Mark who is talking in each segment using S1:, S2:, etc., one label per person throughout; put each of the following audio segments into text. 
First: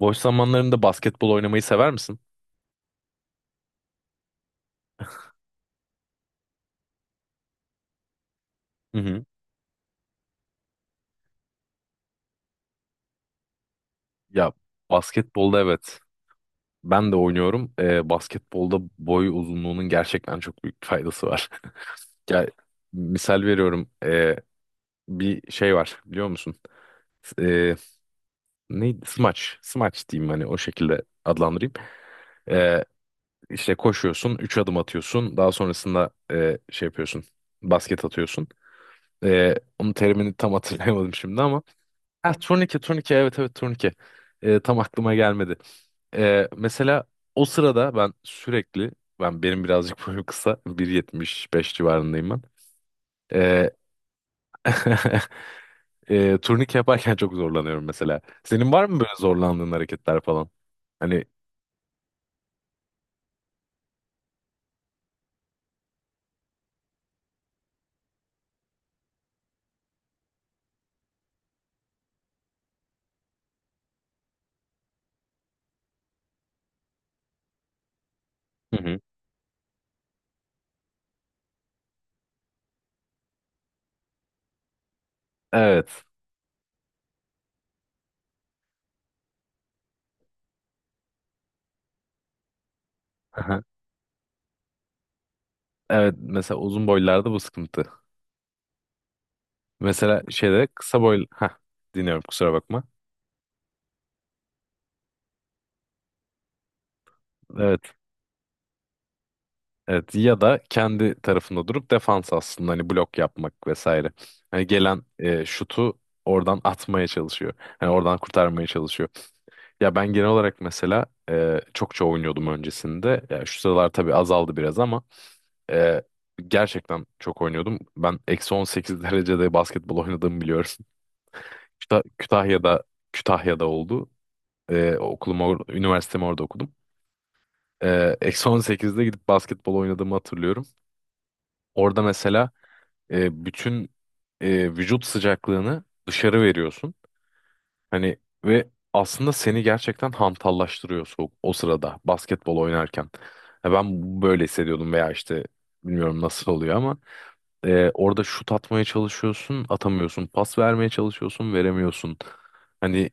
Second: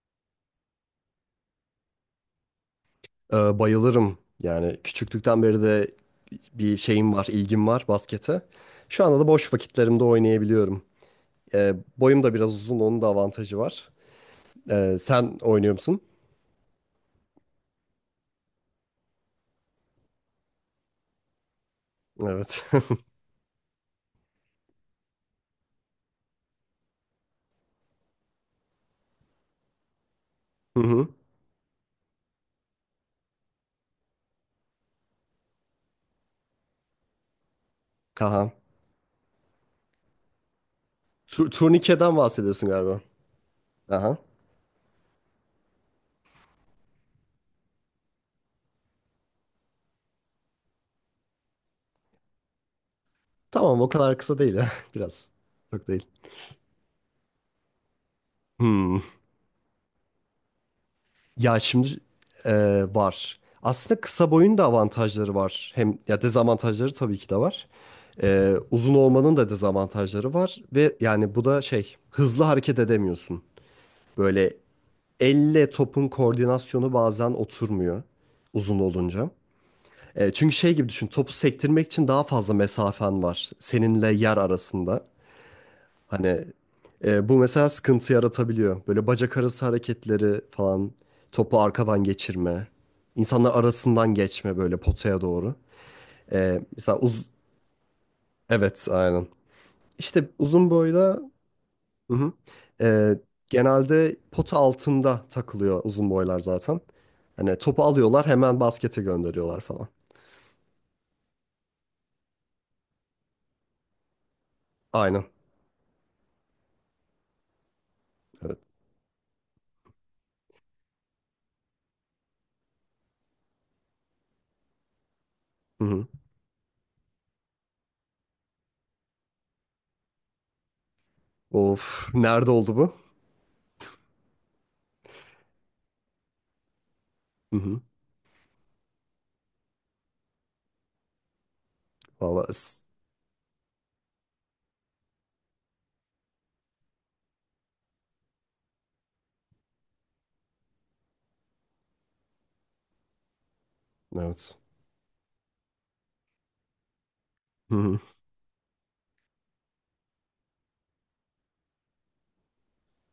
S1: Boş zamanlarında basketbol oynamayı sever misin?
S2: Bayılırım. Yani küçüklükten beri de bir şeyim var, ilgim var baskete.
S1: Hı
S2: Şu anda
S1: hı.
S2: da boş vakitlerimde oynayabiliyorum. Boyum da biraz uzun, onun da avantajı var.
S1: Ya
S2: Sen
S1: basketbolda,
S2: oynuyor
S1: evet.
S2: musun?
S1: Ben de oynuyorum. Basketbolda boy uzunluğunun gerçekten çok büyük faydası var. Ya,
S2: Evet.
S1: misal veriyorum. Bir şey var biliyor musun? Ee, Neydi? Smaç. Smaç diyeyim, hani o
S2: Hı
S1: şekilde
S2: hı.
S1: adlandırayım. Ee, işte koşuyorsun. Üç adım atıyorsun. Daha sonrasında şey yapıyorsun. Basket atıyorsun.
S2: Aha.
S1: Onun terimini tam hatırlayamadım şimdi ama
S2: Turnikeden
S1: ha,
S2: bahsediyorsun
S1: turnike
S2: galiba.
S1: turnike, evet evet, turnike.
S2: Aha.
S1: Tam aklıma gelmedi. Mesela o sırada benim birazcık boyum kısa, 1.75 civarındayım ben. Ee,
S2: Tamam, o kadar kısa değil ya. Biraz. Çok değil.
S1: turnike yaparken çok zorlanıyorum mesela. Senin var
S2: Hmm.
S1: mı böyle zorlandığın hareketler falan? Hani.
S2: Ya şimdi e, var. Aslında kısa boyun da avantajları var. Hem ya dezavantajları tabii ki de var. Uzun olmanın da dezavantajları var ve yani bu da şey hızlı hareket edemiyorsun. Böyle elle topun koordinasyonu bazen oturmuyor
S1: Hı
S2: uzun
S1: hı.
S2: olunca. Çünkü şey gibi düşün, topu sektirmek için daha fazla mesafen var seninle yer arasında.
S1: Evet.
S2: Hani bu mesela sıkıntı yaratabiliyor. Böyle bacak arası hareketleri falan, topu arkadan geçirme. İnsanlar
S1: Aha.
S2: arasından geçme böyle potaya doğru.
S1: Evet, mesela uzun
S2: Mesela uz
S1: boylarda bu sıkıntı.
S2: Evet, aynen.
S1: Mesela
S2: İşte
S1: şeyde
S2: uzun
S1: kısa
S2: boyda.
S1: boy, ha,
S2: Hı
S1: dinliyorum,
S2: hı.
S1: kusura bakma.
S2: Ee, Genelde pota altında takılıyor uzun boylar zaten. Hani
S1: Evet.
S2: topu alıyorlar, hemen baskete gönderiyorlar falan.
S1: Evet, ya da kendi tarafında durup defans, aslında hani blok yapmak vesaire. Hani gelen
S2: Aynen.
S1: şutu oradan atmaya çalışıyor. Hani oradan
S2: Evet.
S1: kurtarmaya çalışıyor. Ya ben genel olarak mesela çokça oynuyordum öncesinde. Ya şu sıralar tabii azaldı biraz ama
S2: Hı
S1: e,
S2: hı.
S1: gerçekten çok oynuyordum. Ben eksi 18 derecede basketbol oynadığımı biliyorum.
S2: Of, nerede oldu
S1: Kütahya'da,
S2: bu?
S1: Kütahya'da oldu. E, üniversitemi orada okudum.
S2: Hı hı.
S1: Eksi 18'de gidip basketbol oynadığımı hatırlıyorum. Orada
S2: Valla
S1: mesela
S2: s-
S1: bütün vücut sıcaklığını dışarı veriyorsun. Hani, ve aslında seni gerçekten hantallaştırıyor soğuk, o sırada basketbol oynarken. Ya ben böyle
S2: evet.
S1: hissediyordum, veya işte bilmiyorum nasıl oluyor ama
S2: Hı hı.
S1: orada şut atmaya çalışıyorsun, atamıyorsun. Pas vermeye çalışıyorsun, veremiyorsun. Hani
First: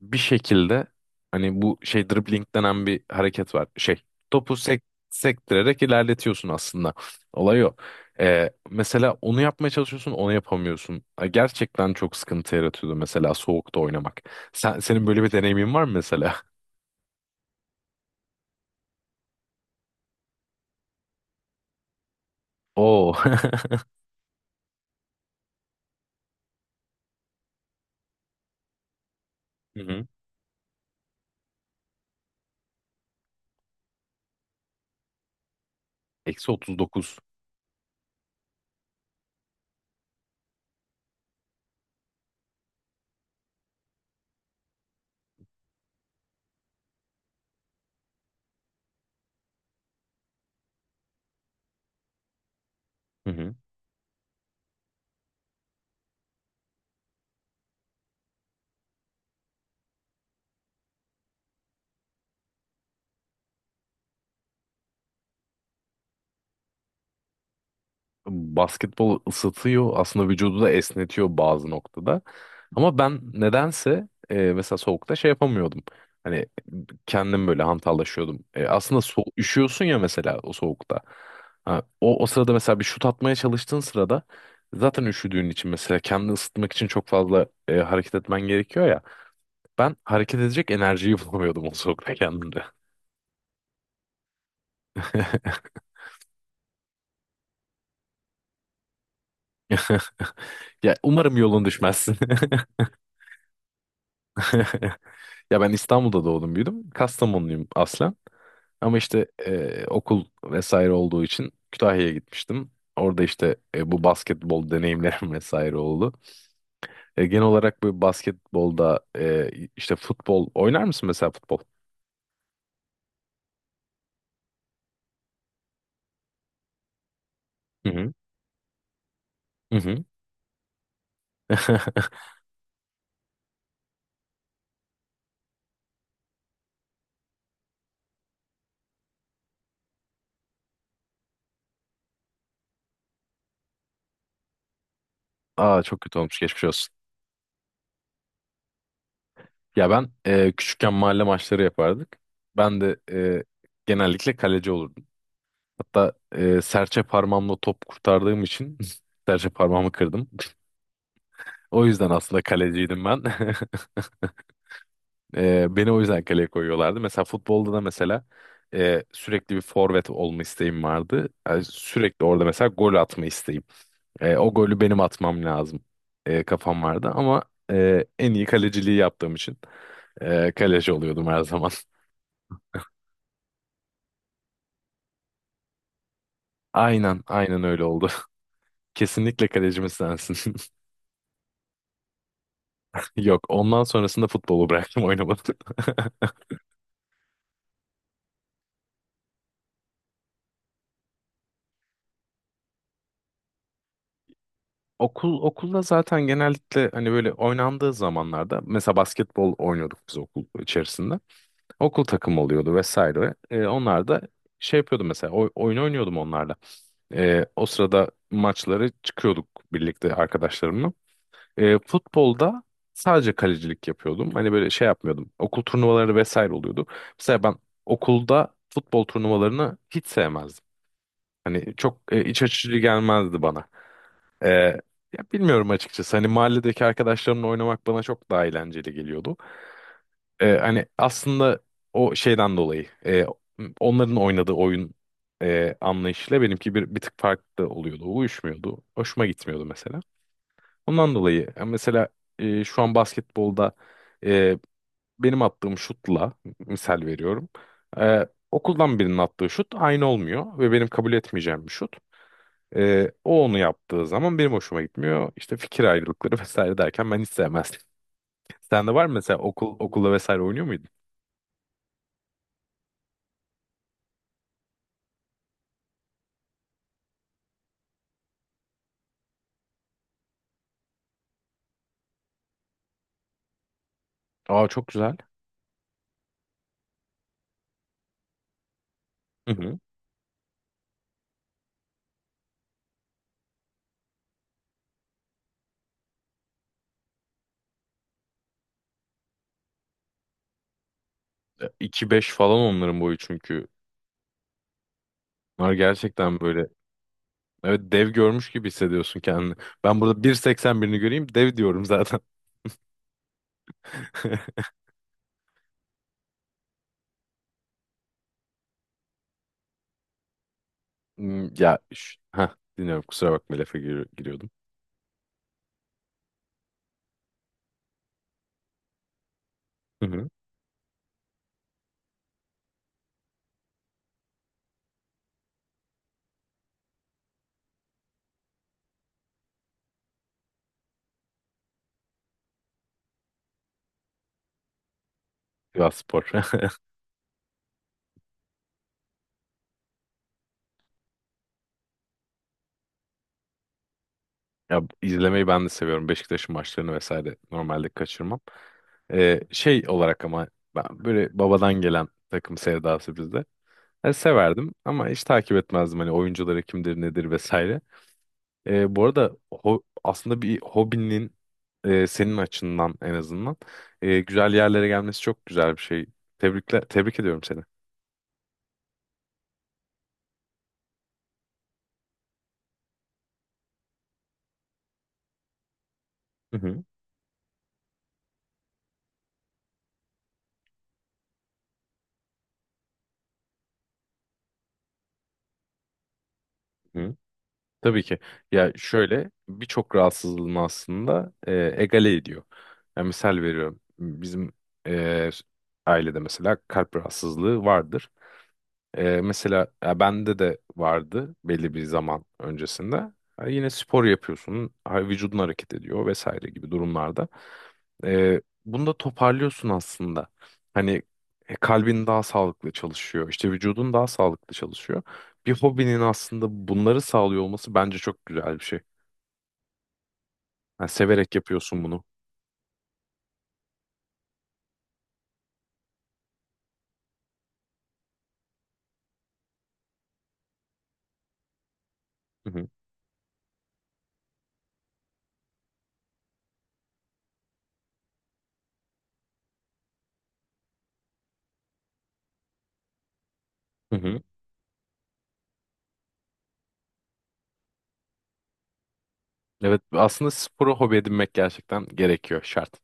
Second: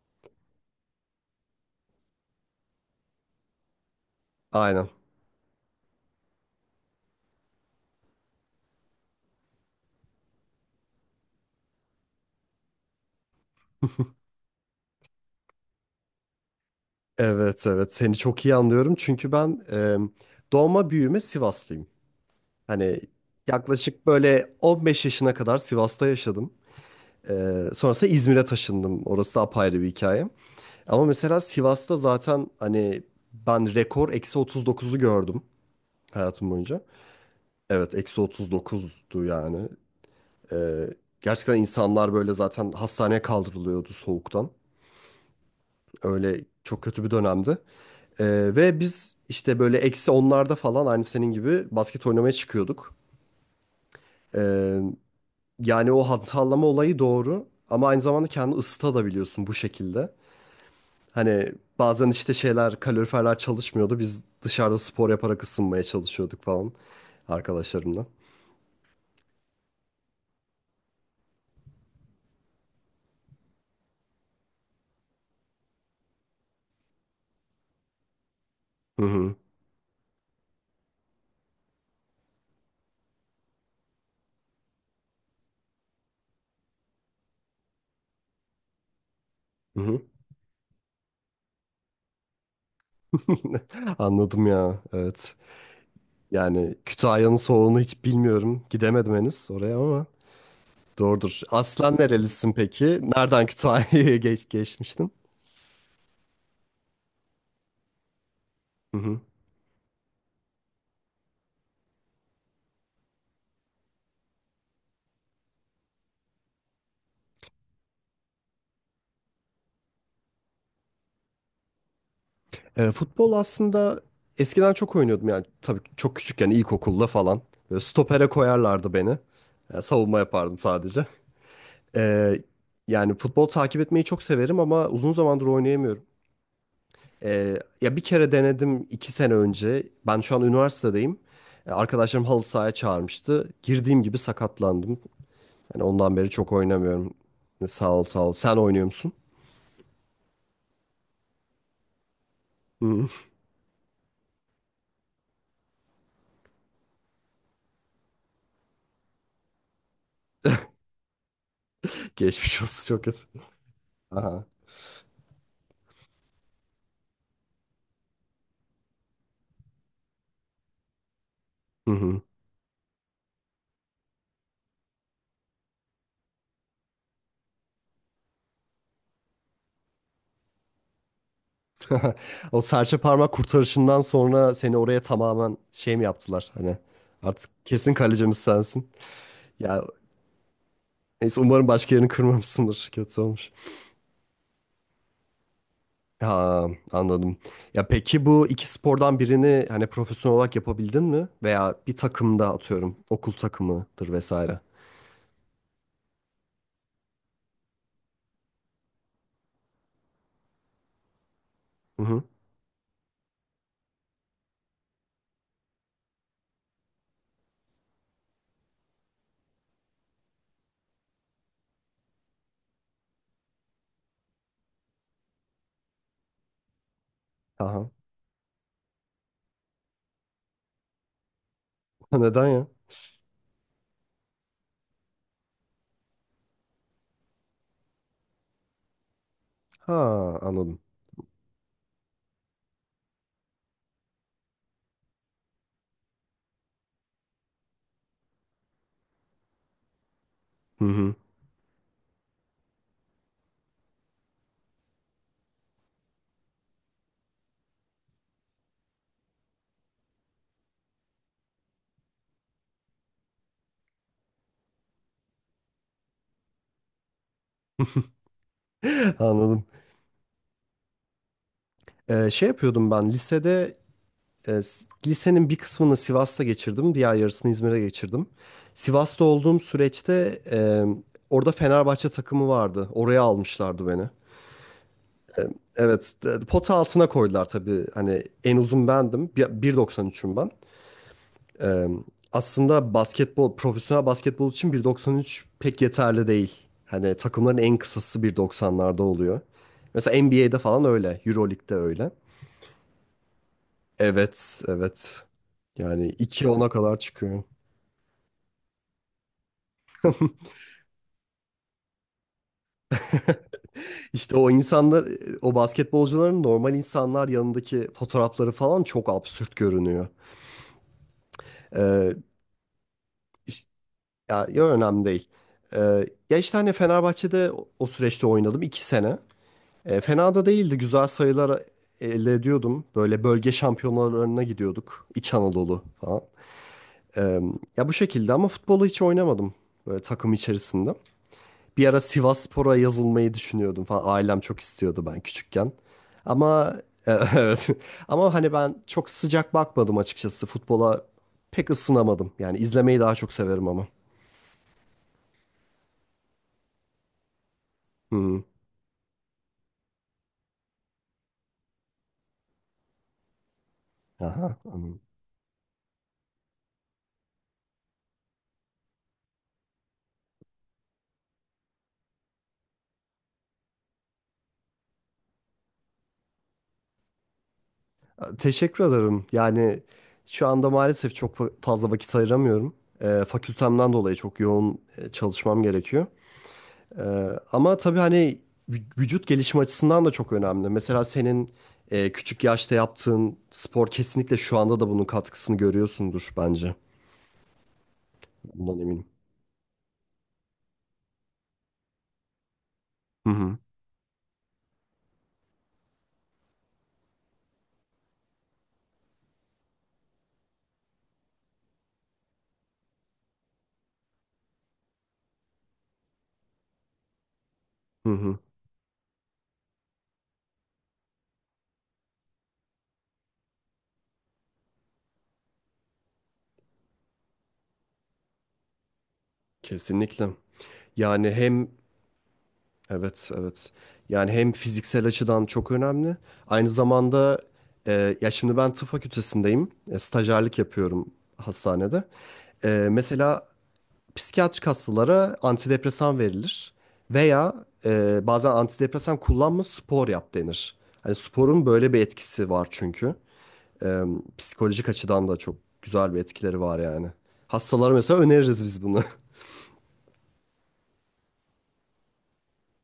S1: bir şekilde, hani bu şey dribbling denen bir hareket var. Şey, topu
S2: Aynen.
S1: sektirerek ilerletiyorsun aslında. Olay o. Mesela onu yapmaya çalışıyorsun, onu yapamıyorsun. Ha, gerçekten çok sıkıntı yaratıyordu mesela soğukta oynamak. Senin böyle bir deneyimin var mı mesela?
S2: Evet, evet, seni çok iyi anlıyorum çünkü ben doğma büyüme Sivaslıyım. Hani
S1: Oo.
S2: yaklaşık böyle 15 yaşına kadar Sivas'ta yaşadım. Sonrasında İzmir'e taşındım. Orası da
S1: Hı
S2: apayrı bir
S1: hı.
S2: hikaye. Ama mesela Sivas'ta zaten hani ben rekor eksi 39'u gördüm hayatım
S1: Eksi
S2: boyunca.
S1: 39.
S2: Evet, eksi 39'du yani. Ee, Gerçekten insanlar böyle zaten hastaneye kaldırılıyordu soğuktan. Öyle çok kötü bir dönemdi. Ve biz işte böyle eksi onlarda falan aynı senin gibi basket oynamaya çıkıyorduk.
S1: Hı hı.
S2: Ee, Yani o hatırlama olayı doğru. Ama aynı zamanda kendini ısıtabiliyorsun bu şekilde. Hani bazen işte şeyler, kaloriferler çalışmıyordu. Biz dışarıda spor yaparak ısınmaya çalışıyorduk falan, arkadaşlarımla.
S1: Basketbol ısıtıyor aslında vücudu, da esnetiyor bazı noktada. Ama ben nedense mesela soğukta şey yapamıyordum. Hani kendim böyle hantallaşıyordum. Aslında
S2: Hı hı.
S1: üşüyorsun ya mesela o soğukta. Ha, o sırada mesela bir şut atmaya çalıştığın sırada, zaten üşüdüğün için, mesela kendini ısıtmak için çok fazla hareket etmen gerekiyor ya.
S2: Hı
S1: Ben
S2: hı.
S1: hareket edecek enerjiyi bulamıyordum o soğukta kendimde.
S2: Anladım ya. Evet. Yani Kütahya'nın soğuğunu hiç bilmiyorum, gidemedim henüz oraya ama
S1: Ya umarım
S2: doğrudur.
S1: yolun
S2: Aslen
S1: düşmezsin.
S2: nerelisin peki? Nereden Kütahya'ya geçmiştin?
S1: Ya ben İstanbul'da doğdum, büyüdüm. Kastamonluyum aslen. Ama
S2: Hı hı.
S1: işte okul vesaire olduğu için Kütahya'ya gitmiştim. Orada işte bu basketbol deneyimlerim vesaire oldu. Genel olarak bu basketbolda, işte futbol oynar mısın mesela, futbol?
S2: Futbol aslında eskiden çok oynuyordum, yani tabii çok küçükken, ilkokulda falan. Böyle
S1: Hı hı.
S2: stopere koyarlardı beni.
S1: Hı
S2: Yani
S1: hı.
S2: savunma yapardım sadece. Ee, Yani futbol takip etmeyi çok severim ama uzun zamandır oynayamıyorum. Ee, Ya bir kere denedim 2 sene önce. Ben şu an üniversitedeyim. Arkadaşlarım halı sahaya çağırmıştı. Girdiğim gibi sakatlandım.
S1: Aa,
S2: Yani
S1: çok
S2: ondan
S1: kötü
S2: beri
S1: olmuş,
S2: çok
S1: geçmiş olsun.
S2: oynamıyorum. Sağ ol, sağ ol. Sen oynuyor musun?
S1: Ya ben küçükken mahalle maçları yapardık. Ben de
S2: Hı.
S1: genellikle kaleci olurdum. Hatta serçe parmağımla top kurtardığım için serçe parmağımı kırdım. O yüzden aslında
S2: Geçmiş olsun,
S1: kaleciydim
S2: çok kötü.
S1: ben.
S2: Aha.
S1: Beni o yüzden kaleye koyuyorlardı. Mesela futbolda da mesela sürekli bir forvet olma isteğim vardı. Yani
S2: Hı hı.
S1: sürekli orada mesela gol atma isteğim. O golü benim atmam lazım, kafam vardı ama en iyi kaleciliği yaptığım için kaleci oluyordum her zaman.
S2: O serçe parmak kurtarışından sonra seni oraya tamamen şey mi yaptılar? Hani
S1: Aynen,
S2: artık
S1: aynen öyle
S2: kesin
S1: oldu.
S2: kalecimiz sensin.
S1: Kesinlikle
S2: Ya
S1: kalecimiz sensin.
S2: neyse, umarım başka yerini kırmamışsındır. Kötü
S1: Yok,
S2: olmuş.
S1: ondan sonrasında futbolu bıraktım, oynamadım.
S2: Ha, anladım. Ya peki, bu iki spordan birini hani profesyonel olarak yapabildin mi? Veya bir takımda, atıyorum, okul takımıdır vesaire.
S1: Okulda zaten genellikle, hani böyle oynandığı zamanlarda, mesela basketbol oynuyorduk biz okul içerisinde.
S2: Hı
S1: Okul
S2: hı.
S1: takımı oluyordu vesaire. Onlar da şey yapıyordu, mesela oyun oynuyordum onlarla. O sırada maçları çıkıyorduk birlikte arkadaşlarımla. Futbolda sadece kalecilik yapıyordum. Hani böyle şey yapmıyordum. Okul turnuvaları vesaire oluyordu. Mesela ben
S2: Aha.
S1: okulda futbol turnuvalarını hiç sevmezdim. Hani çok
S2: Ha,
S1: iç
S2: neden ya?
S1: açıcı gelmezdi bana. E, Ya bilmiyorum açıkçası. Hani mahalledeki arkadaşlarımla oynamak bana çok daha eğlenceli geliyordu.
S2: Ha, anladım.
S1: Hani aslında o şeyden dolayı onların oynadığı oyun anlayışıyla benimki bir tık farklı oluyordu. Uyuşmuyordu. Hoşuma gitmiyordu mesela.
S2: Hı
S1: Ondan
S2: hı.
S1: dolayı ya mesela şu an basketbolda e, benim attığım şutla, misal veriyorum. Okuldan birinin attığı şut aynı olmuyor ve benim kabul etmeyeceğim bir şut. O onu yaptığı zaman benim hoşuma gitmiyor. İşte fikir ayrılıkları vesaire derken ben hiç sevmezdim. Sende var mı mesela,
S2: Anladım.
S1: okulda vesaire oynuyor muydun?
S2: Şey yapıyordum ben lisede lisenin bir kısmını Sivas'ta geçirdim. Diğer yarısını İzmir'de geçirdim. Sivas'ta olduğum süreçte orada Fenerbahçe takımı vardı. Oraya almışlardı beni.
S1: Aa, çok güzel.
S2: Evet, pota altına koydular tabii. Hani en uzun bendim.
S1: Hı hı.
S2: 1.93'üm ben. Ee, Aslında basketbol, profesyonel basketbol için 1.93 pek yeterli değil. Hani takımların en kısası 1.90'larda oluyor. Mesela NBA'de falan öyle,
S1: E,
S2: EuroLeague'de öyle.
S1: 2-5 falan onların boyu çünkü.
S2: Evet, evet.
S1: Bunlar
S2: Yani
S1: gerçekten
S2: iki
S1: böyle,
S2: ona kadar çıkıyor.
S1: evet, dev görmüş gibi hissediyorsun kendini. Ben burada 1.81'i göreyim dev diyorum zaten.
S2: İşte o insanlar, o basketbolcuların normal insanlar yanındaki fotoğrafları falan çok absürt görünüyor.
S1: Hmm, ya
S2: Ee,
S1: heh, dinliyorum, kusura bakma, lafa
S2: Ya,
S1: giriyordum.
S2: yo, önemli değil. Ee, Ya işte hani Fenerbahçe'de o süreçte oynadım 2 sene.
S1: Hı hı.
S2: Fena da değildi. Güzel sayılar elde ediyordum. Böyle bölge şampiyonalarına gidiyorduk, İç Anadolu falan. Ee, Ya bu şekilde, ama futbolu hiç oynamadım, böyle takım içerisinde. Bir ara Sivasspor'a yazılmayı düşünüyordum falan. Ailem çok istiyordu ben küçükken.
S1: Sivas Spor.
S2: Ama evet. Ama hani ben çok sıcak bakmadım açıkçası, futbola pek ısınamadım. Yani izlemeyi daha çok severim ama.
S1: Ya izlemeyi ben de seviyorum. Beşiktaş'ın maçlarını vesaire normalde kaçırmam.
S2: Hı.
S1: Şey olarak ama ben böyle babadan gelen takım sevdası bizde. Yani
S2: Aha.
S1: severdim ama hiç takip etmezdim hani oyuncuları kimdir nedir vesaire. Bu arada aslında bir hobinin senin açından en azından güzel yerlere gelmesi çok güzel bir şey. Tebrikler, tebrik ediyorum seni.
S2: Teşekkür ederim. Yani şu anda maalesef çok fazla vakit ayıramıyorum. Fakültemden dolayı çok yoğun çalışmam gerekiyor.
S1: Hı hı.
S2: Ee, Ama tabii hani vücut gelişimi açısından da çok önemli. Mesela senin küçük yaşta yaptığın spor, kesinlikle şu anda da bunun katkısını görüyorsundur bence.
S1: Tabii ki. Ya
S2: Bundan eminim.
S1: şöyle, birçok rahatsızlığını aslında egale ediyor. Yani
S2: Hı
S1: misal
S2: hı.
S1: veriyorum. Bizim e, ailede mesela kalp rahatsızlığı vardır. Mesela ya bende de vardı belli bir zaman öncesinde. Ha, yine spor yapıyorsun, ha, vücudun hareket ediyor vesaire gibi durumlarda.
S2: Hı hı.
S1: Bunu da toparlıyorsun aslında. Hani kalbin daha sağlıklı çalışıyor, işte vücudun daha sağlıklı çalışıyor. Bir hobinin aslında bunları sağlıyor olması bence çok güzel bir şey.
S2: Kesinlikle.
S1: Yani
S2: Yani
S1: severek
S2: hem.
S1: yapıyorsun bunu.
S2: Evet, evet. Yani hem fiziksel açıdan çok önemli. Aynı zamanda ya şimdi ben tıp fakültesindeyim. Stajyerlik yapıyorum hastanede.
S1: Hı hı.
S2: Mesela psikiyatrik hastalara antidepresan verilir. Veya bazen antidepresan kullanma, spor yap denir. Hani sporun böyle bir etkisi var çünkü.
S1: Hı
S2: E,
S1: hı.
S2: Psikolojik açıdan da çok güzel bir etkileri var yani. Hastalara mesela öneririz biz bunu.
S1: Evet, aslında sporu hobi edinmek gerçekten gerekiyor, şart.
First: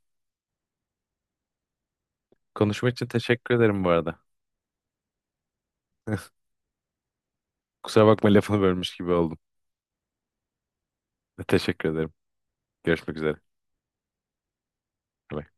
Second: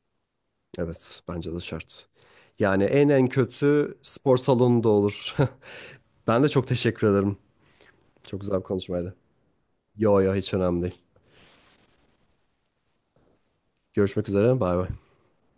S2: Evet, bence de şart. Yani
S1: Konuşma için
S2: en en
S1: teşekkür ederim bu
S2: kötü
S1: arada.
S2: spor salonunda olur. Ben de çok teşekkür ederim.
S1: Kusura bakma,
S2: Çok güzel
S1: lafını
S2: bir
S1: bölmüş gibi
S2: konuşmaydı.
S1: oldum.
S2: Yo, yo, hiç önemli değil.
S1: Teşekkür ederim. Görüşmek üzere.
S2: Görüşmek üzere. Bay bay.
S1: Bye.